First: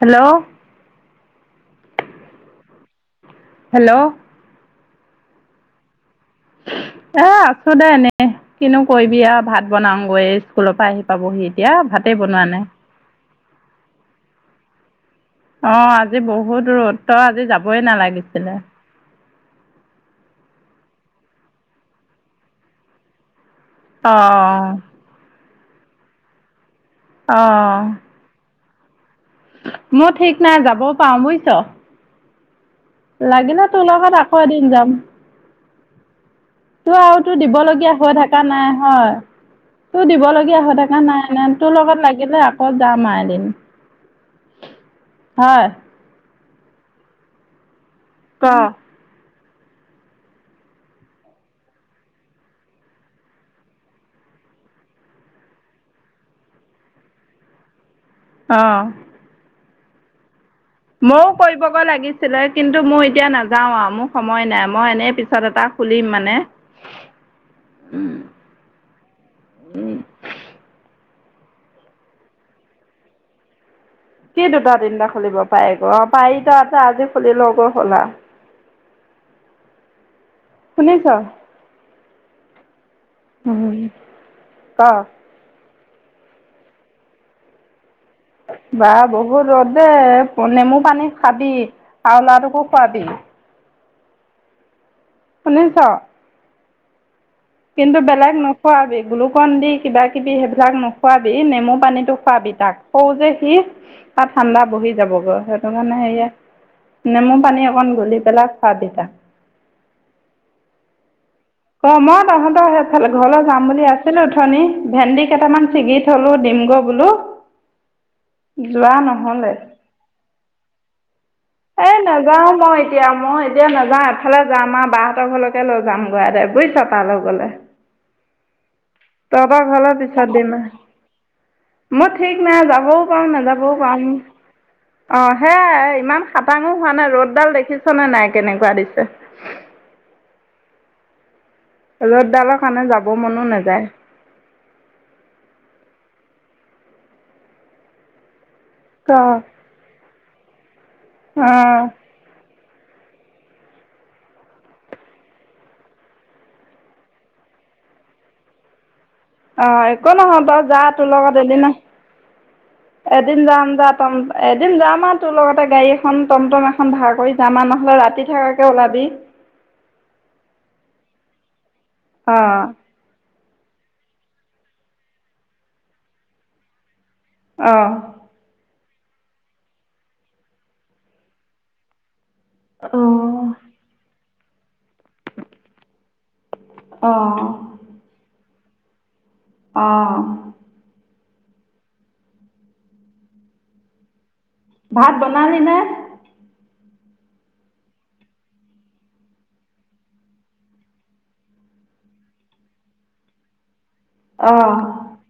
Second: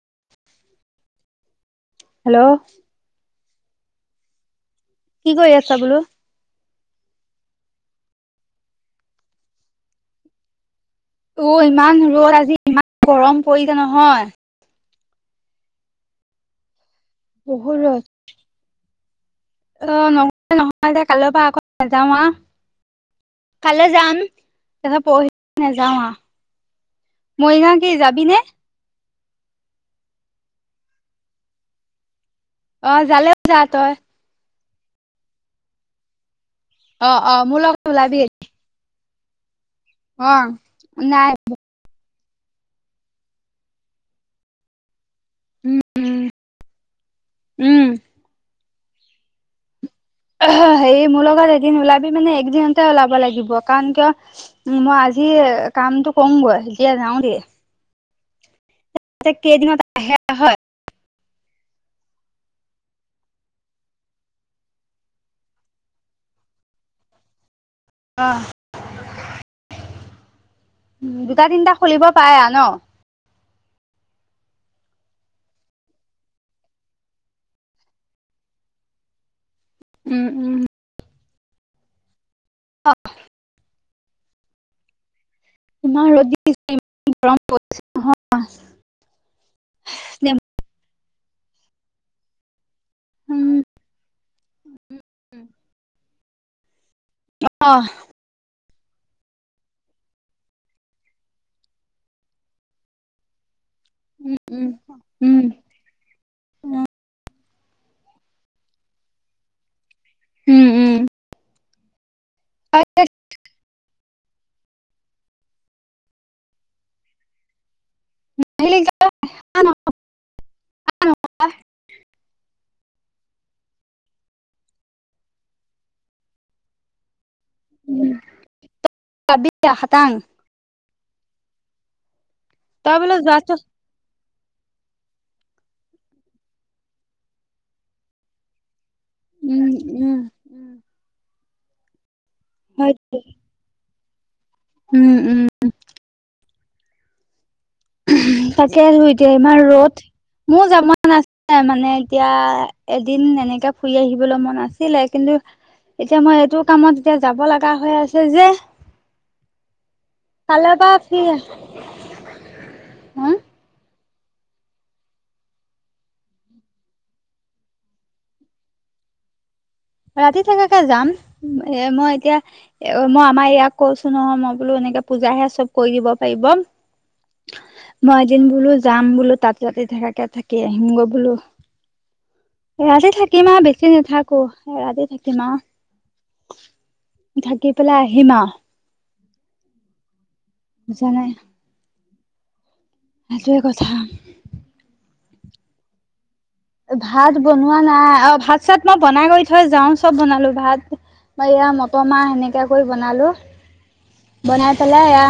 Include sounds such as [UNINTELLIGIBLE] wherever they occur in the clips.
Hello hello hello কি কৰি আছা বোলো? এ, আছো দে এনে, কিনো কৰিবি আউ ভাত বনাওগৈ স্কুলৰ পা আহি অ পাবহি এতিয়া, ইমান ভাতেই ৰ'দ বনোৱা আজি নাই। ইমান গৰম পৰিছে নহয়। অ', আজি বহুত ৰ'দ তই আজি বহুত যাবই ৰ'দ। নালাগিছিলে। অ', ন, নহয় দে কাইলৈৰ পা আকৌ নাযাওঁ আ। কাইলে অ যাম, তাহ পৰহিলে নাযাওঁ আ অ মৰিগাওঁ কি যাবি নে? মোৰ ঠিক নাই, যাবও পাৰো বুইছ। অ যালেও যা লাগিলে তোৰ তই লগত আকৌ এদিন যাম। তোৰ অ আৰু অ তোৰ মোৰ লগত দিবলগীয়া হৈ ওলাবি থাকা নাই হয়। তোৰ অ দিবলগীয়া হৈ থকা নাই নে তোৰ লগত লাগিলে আকৌ যাম আ এদিন হয়। উম উম। ক' হেৰি, মোৰ লগত এদিন ওলাবি মানে, একদিনতে ওলাব লাগিব, কাৰণ কিয় উম, মই আজি কামতটো কউংগৈ, এতিয়া যাওগে। অঁ। এতিয়া কেইদিনত আহে, হয়। ময়ো কৰিবগৈ লাগিছিলে, কিন্তু মোৰ এতিয়া নাযাওঁ আউ মোৰ সময় নাই, মই এনেই পিছত এটা খুলিম মানে। উম, অ'। উম। দুটা, তিনিটা খুলিব পায় আউ ন'। কি দুটা তিনিটা খুলিব পায় ক পাৰিতো, আছে, আজি খুলি লওঁ, খোলা। [INAUDIBLE] উম, উম। শুনিছ? অঁ। উম ক ইমান ৰ'দ, [UNINTELLIGIBLE] গৰম। বা বহুত ৰ'দ পৰিছে দেই, নেমু পানী খাবি, আউ ল'ৱা টোকো খোৱাবি। উম। শুনিছ? অহ, কিন্তু বেলেগ নো খোৱাবি, গ্লুকন দি কিবা কিবি সেইবিলাক নোখোৱাবি, নেমু পানীটো খোৱাবি তাক, সউ যে সি। তাত উম, ঠাণ্ডা উম, বহি যাব গৈ উম। হেট টো কাৰণে ইয়াক, নেমু পানী অকণ গলি পেলাই খোৱাবি তাক। উম, উম। ক, মই তহঁতৰ সেইফালে, ঘৰলৈ যাম বুলি আছিলোঁ উথনি। ভেন্দি কেইটামান ছিগি থলোঁ দিমগৈ বোলো যোৱা নহ'লে। এ নেযাও মই এতিয়া মই এতিয়া নাযাওঁ এফালে যাম আউ বাহঁতৰ ঘৰলৈকে লৈ যাম গৈ আউ বুইছ তালৈ গলে। তহত খাটাং ঘলে পিছত দিম মই ঠিক নাই তই যাবও বোলে পাওং যোৱাটো নাযাবও পাওংক অ হেয়াই ইমান খাটাঙো হোৱা নাই ৰ'দডাল দেখিছনে নাই কেনেকুৱা দিছে। উ উম। ৰ'ত ডালৰ কাৰণে হয় যাব মনো নাযায়। উম উম। তাকে ধুই ক এতিয়া ইমান ৰ'দ মোৰ যাব মন আছিলে অঁ মানে এতিয়া এদিন এনেকে ফুৰি আহিবলৈ মন আছিলে কিন্তু এতিয়া মই এইটো কামত এতিয়া যাব লাগা হৈ আছে যে। অঁ'একো নহয় বাৰু কাইলৈৰ যা পৰা তোৰ ফ্ৰী লগত এদিন আছোঁ। এদিন যাম যাত। টম এদিন যাম আউ তোৰ লগতে গাড়ী এখন টমটম এখন ভাড় কৰি যামা নহ'লে ৰাতি থকাকে ওলাবি। অ'। [UNINTELLIGIBLE] ৰাতি থকাকে যাম এ মই এতিয়া অঁ মই আমাৰ ইয়াক কৈছো নহয় মই বোলো এনেকে পূজাহে চব কৰি দিব পাৰিব। অ'। মই এদিন বোলো যাম বোলো তাতে তা থাকাকে থাকি আহিমগৈ বোলো। এৰাতে থাকিম আৰু, বেছি নাথাকোঁ, এৰাতি থাকিম অঁ আৰু। থাকি পেলাই আহিম আৰু। অ'। বুজা নাই। সটোয়ে কথা। ভাত বনালি নে? ভাত বনোৱা নাই, অ', ভাত-চাত মই বনাই কৰি থৈ যাও, চব বনালো ভাত এয়া মটৰ মাহ সেনেকা কৰি বনালোঁ। অঁ বনাই পালেই এয়া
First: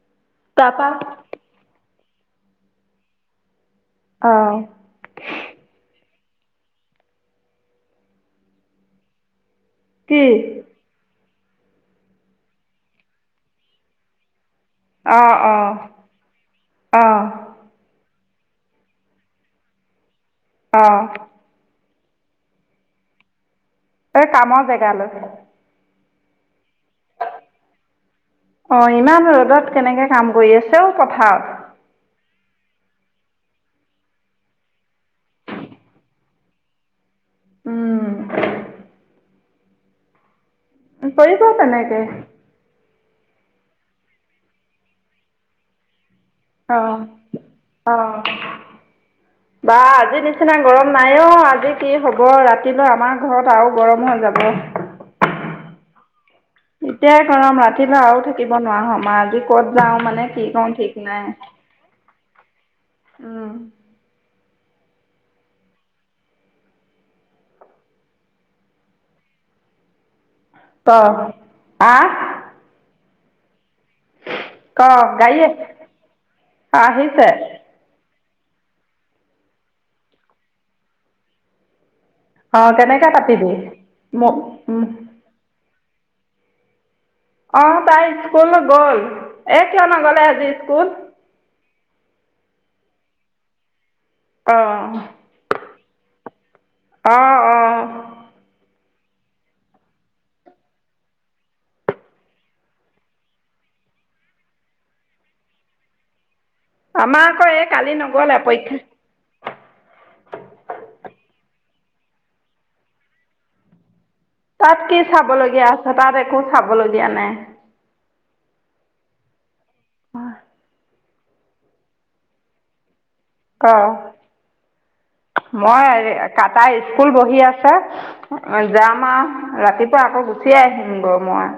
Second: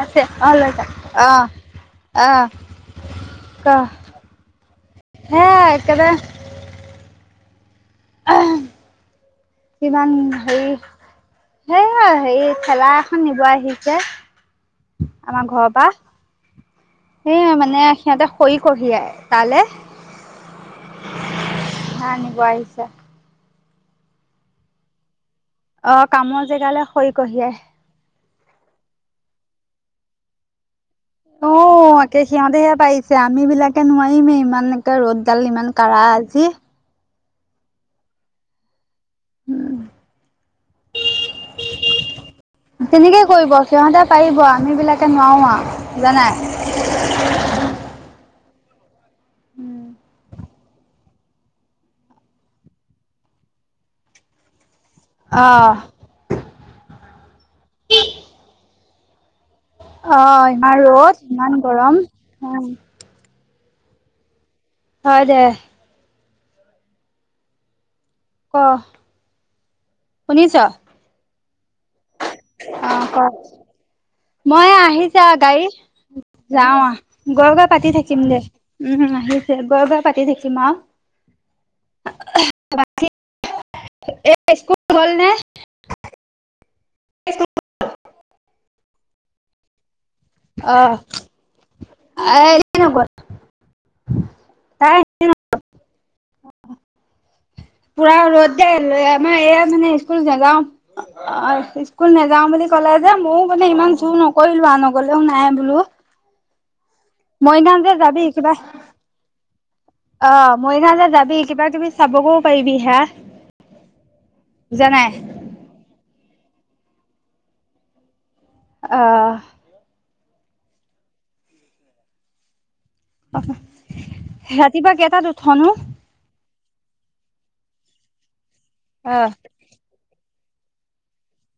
আছে, অ', লৈ তাৰপা যাওক, আহ। আহ, ক। অ'। হে একেবাৰে আহ। কিমান কি হেৰি, সে হেৰি থেলা এখন নিব আহিছে। অঁ আমাৰ অঁ ঘৰৰ পৰা, অঁ সেই মানে সিহঁতে খৰি কঢ়িয়াই তালে, অঁ হেয়া আনিব আহিছ। কামৰ জেগা লৈ। অ', কামৰ জেগালে খৰি কঢ়িয়াই। অ', ইমান ৰ'দত কেনেকে কাম কৰি আছে অ', পথাৰত। অ', একে সিহঁতেহে পাৰিছে আমি বিলাকে নোৱাৰিমেই ইমান ৰ'দডাল ইমান কাঢ়া আজি। উম, উম। পাৰিব তেনেকে। তেনেকে কৰিব, সিহঁতে পাৰিব, আম বিলাকে নোৱাৰো আৰু, বুজা নাই? অ', অ', বা আজি নিচিনা গৰম নাই অ', আজি কি হ'ব, ৰাতিলৈ আমাৰ ঘৰত আৰু গৰম হৈ যাব। অ'। এতিয়াই গৰম, ৰাতিলৈ আৰু থাকিব নোৱাৰা হম আৰু, আজি ক'ত যাও অ মানে কি কওঁ ইমান ঠিক ৰ'দ নাই। ইমান গৰম অ'। উম। হয় দে। ক'। শুনিছ? ক', আহ? অ', ক'। মই এয়া ক আহিছে আৰু গাড়ীয়ে গাড়ী, যাওঁ আহ, আহিছে গৈ-গৈ পাতি থাকিম দে, উম, আহিছে, গৈ-গৈ পাতি থাকিম আৰু। অহ কেনেকে পাতিবি, ম, এই স্কুল উম। গ'ল নে অহ তাই স্কুল গ'ল, এ কিয় নগ'লে আজি স্কুল? এই এনেই নগল, অ তাই [UNINTELLIGIBLE] অ', অ'। পুৰা ৰ'দ দে, আহ, মানে, এয়া মানে স্কুল নাযাও, অহ স্কুল নাযাও বুলি ক'লে যে, ময়ো মানে ইমান জোৰ নকৰিলোঁ আৰু নগলেও নাই বোলোঁ। আমাৰ আকৌ এই মৰিগাঁও কালি যে যাবি নগ'লে কিবা পৰীক্ষা অঁ মৰিগাঁও যে যাবি কিবা কিবি চাবগো পাৰিবি হায়াট। তাত কি চাবলগীয়া আছে তাত একো চাবলগীয়া নাই। আহ- অহ ৰাতিপুৱা কেইটাত উঠনো মই আজি- কাটাই স্কুল বহি আছে জাম অ আৰু ৰাতিপুৱা আকৌ গো- গুচিয়ে আহিম গো মই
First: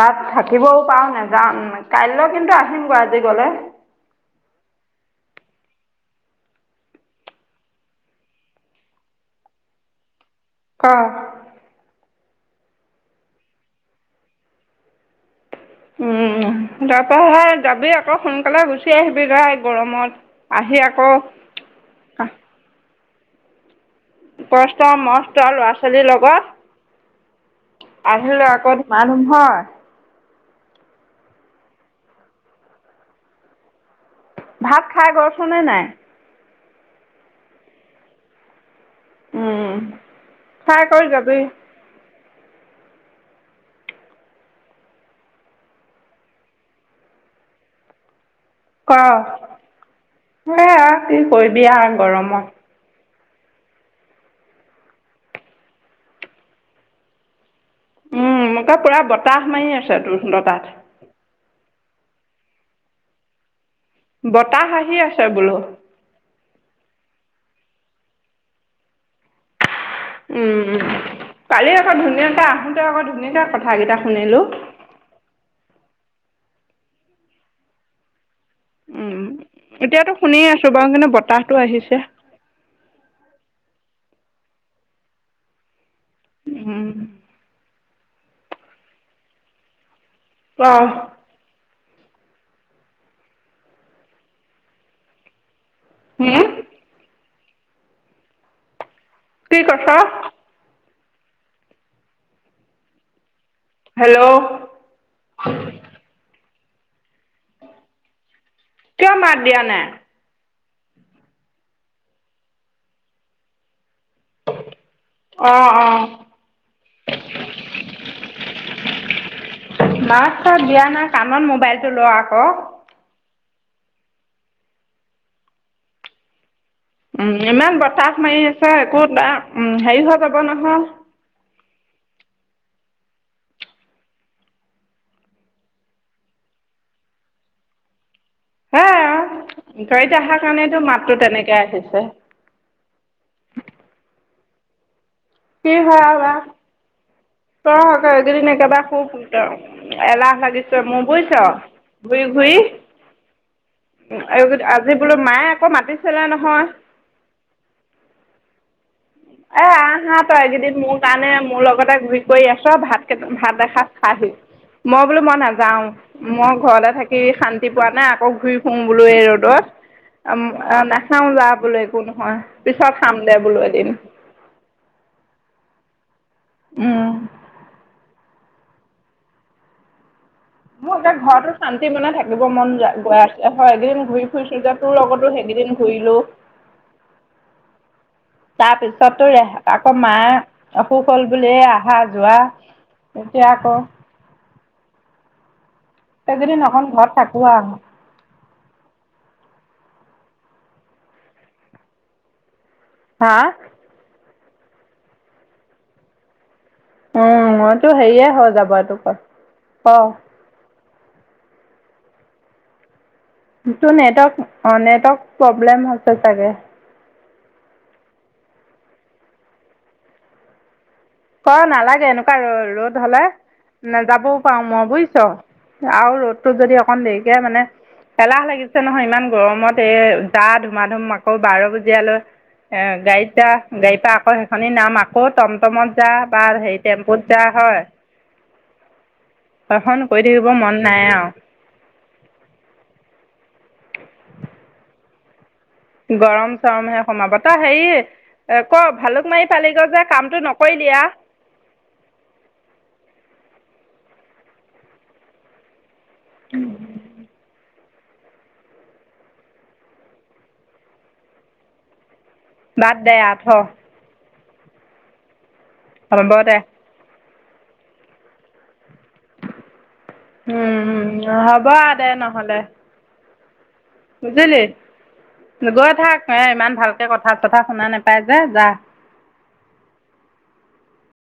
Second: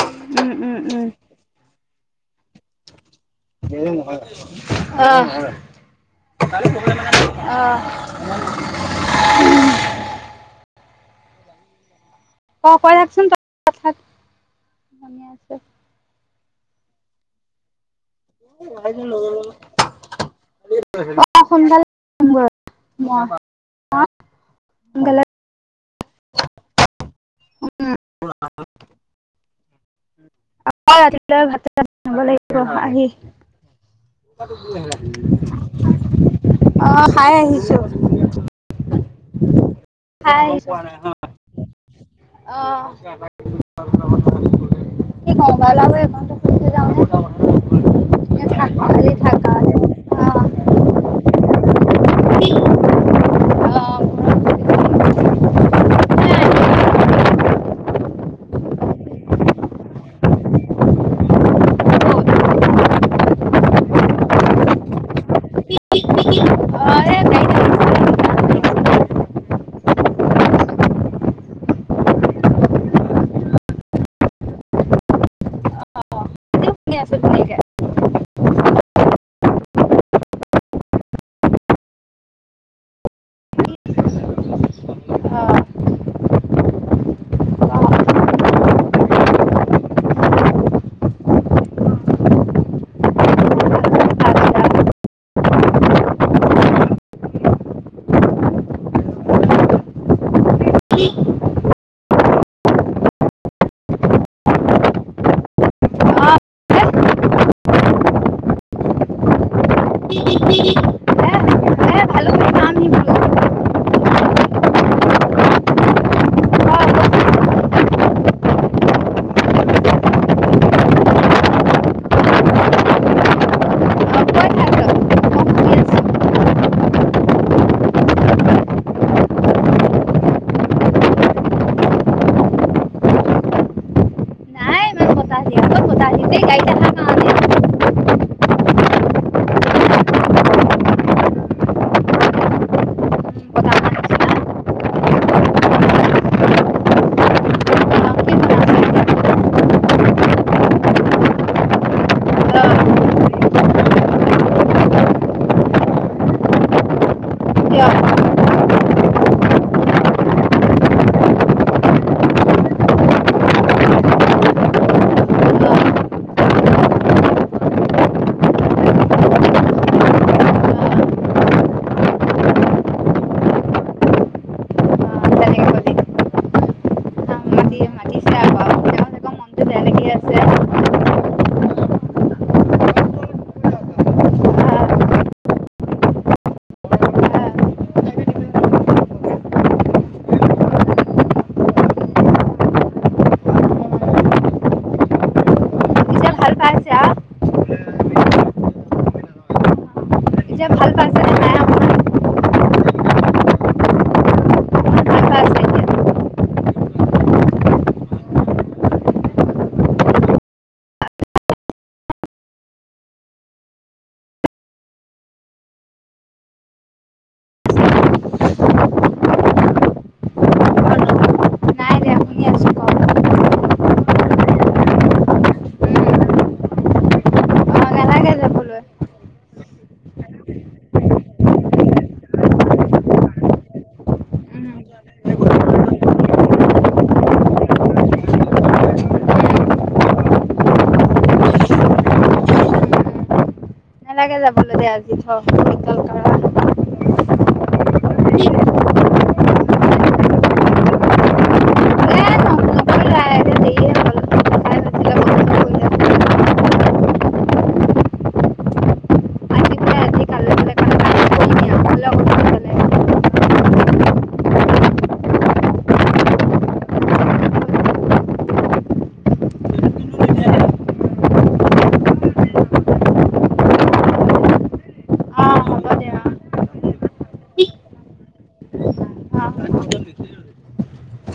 বাট উম থাকিবও উম উম পাৰো নেযানো- কাইলৈ কিন্তু আহিমগৈ আজি গ'লে। এনেই মোহাই নহয় মাতিছ। আহ আহ। কহ- অহ কৈ থাকচোন তই উমঁ তাৰপা সেই যাবি আকৌ আকৌ সোনকালে গুচি আহিবি যাই গৰমত আহি আকৌ সোনকালোম আহিম গৰমত। কষ্ট মষ্ট ল'ৰা ছোৱালীৰ লগত। উম, আহিলো আকৌ ধুমাধুম হয়। আকৌ ৰাতিতোলে ভাত চাত শিৱ লাগিব আহি। ভাত খাই গৈছনে নাই অহ খাই আহিছোঁ। খাই ফ্ৰাই কৰি আহিছোঁ। যাবি অহ কি কও গলাগে কও। এ থাক ক কালি থাক গাঁৱতে অ', অ', অ', এয়া কি কৰিবি আৰু গৰমত। এই গাড়ীত আহিছো উমঁ মোৰ তাত পুৰা বতাহ মাৰি আছে তুহোত তাত বতাহ আহি আছে বোলো। [UNINTELLIGIBLE] উমঁ কালি আকৌ ধুনীয়াকে আহোতে আকৌ ধুনীয়াকে কথাকেইটা শুনিলোঁ। শুই আছে ধুনীয়াকে। উমঁ এতিয়াতো শুনি আছোঁ বাৰু কিন্তু বতাহটো আহিছে। অ', আচ্ছা। উমঁ! কহ- হুম। কি কথা- হেল্লৌ! কিয় মাত দিয়া নাই? [INAUDIBLE] এ ভালুকপুং যাম নেকি? অঁ, অঁ! অ', ভালো কাম মাত-চাত দিয়া নাই কাণত মোবাইলটো ল' আকৌ। কৈ থাক মই শুনি আছো উমঁ, ইমান বতাহ মাৰি আছে একো ত হেৰি হৈ যাব নহয়। নাই ইমান বতাহ দিয়া ক'ত বতাহ দিছে গাড়ীত অহাৰ কাৰণে সেইয়াই গাড়ীত অহাৰ কৰণেটো মাতটো তেনেকৈ আহিছে। বতাহ অহা নিচিনা কি হয়, আৰু বা। তইক অ, কি এইকেইদিন একেবাৰে খুব শুইছ এলাহ লাগিছে মোৰ বুজিছ। ঘূৰি ঘূৰি বতাহ আজি বোলো মায়ে আকৌ মাতিছিলে নহয়। কিয়? এহ আহ- আহ তই এইকেইদিন মোৰ কাৰণে মোৰ লগতে ঘূৰি কৰি আছ ভাত কে ভাত এসাঁজ খা হি। মই বোলো মই নাযাওঁ। মই ঘৰতে থাকি শান্তি পোৱা নাই, আকৌ ঘূৰি ফুৰোঁ বোলো এই ৰ'দত। নাখাও যা বোলে একো নহয়, পিছত খাম দে বোলো এদিন। তেনেকে কলি উম। [UNINTELLIGIBLE] লাগি আছে আহ, মোৰ একে ঘৰতো শান্তি মনে থাকিব মন যায় গৈ আছে হয়, একেইদিন ঘূৰি ফুৰিছোঁ যে আহ, তোৰ লগতো সেইকেইদিন ঘূৰিলো। তাৰপিছতো ৰে আকৌ মায়ে অসুখ হ'ল বুলি এ আহা যোৱা এতিয়া আকৌ এতিয়া ভাল এইকেইদিন অকন পাইছে আ ঘৰত থাকো আ। এতিয়া ভাল পাইছেনে মায়ে অকমান? হা? অকমান ভাল পাইছে উম, মইতো হেৰিয়ে হৈ যাব এইটো ক, ক'। তোৰ নেটৱৰ্ক অ', নেটৱৰ্ক প্ৰব্লেম হৈছে চাগে। ক এতিয়া নাই নালাগে দে এনেকুৱা শুনি আছো ৰ ক অ, ৰ'দ হ'লে নেযাবও পাৰো মই বুজিছ, আৰু ৰ'দটো যদি অকণ দেৰিকে মানে নালাগে এলাহ লাগিছে যাবলৈ নহয়, ইমান গৰমত এই যা ধুমা-ধুম আকৌ বাৰ বজিয়ালৈ এ গাড়ীত যা গাড়ী পৰা আকৌ উম, সেইখনি নাম আকৌ টমটমত যা বা হেৰি টেম্পুত যা হয়। সেইখন কৰি থাকিব মন নাই আও। নেলাগে যাবলৈ দে আজি থ' ৰ'দ দাল গৰম চৰম হে সোমাব, তই হেৰি এ ক ভালুক মাৰি পালিগৈ যে কামটো নকৰিলিয়া? এ নকৰিলা এতিয়া দেৰিয়ে হ'ল তাই ভাবিছিলে বন্ধ কৰি যাম উম। আজি বোলে আজি কাইলৈ বোলে কাইলৈ কৰিমেই আৰু বোলে অকণমান বেলেগ বাদ অ দে আ থ। হ'ব দে। উম উম, হ'ব আৰু দে নহ'লে। বুজিলি? হ'ব গৈ দে থাক, এ ইমান ভালকে কথা-চথা শুনা নাপায় যে যা।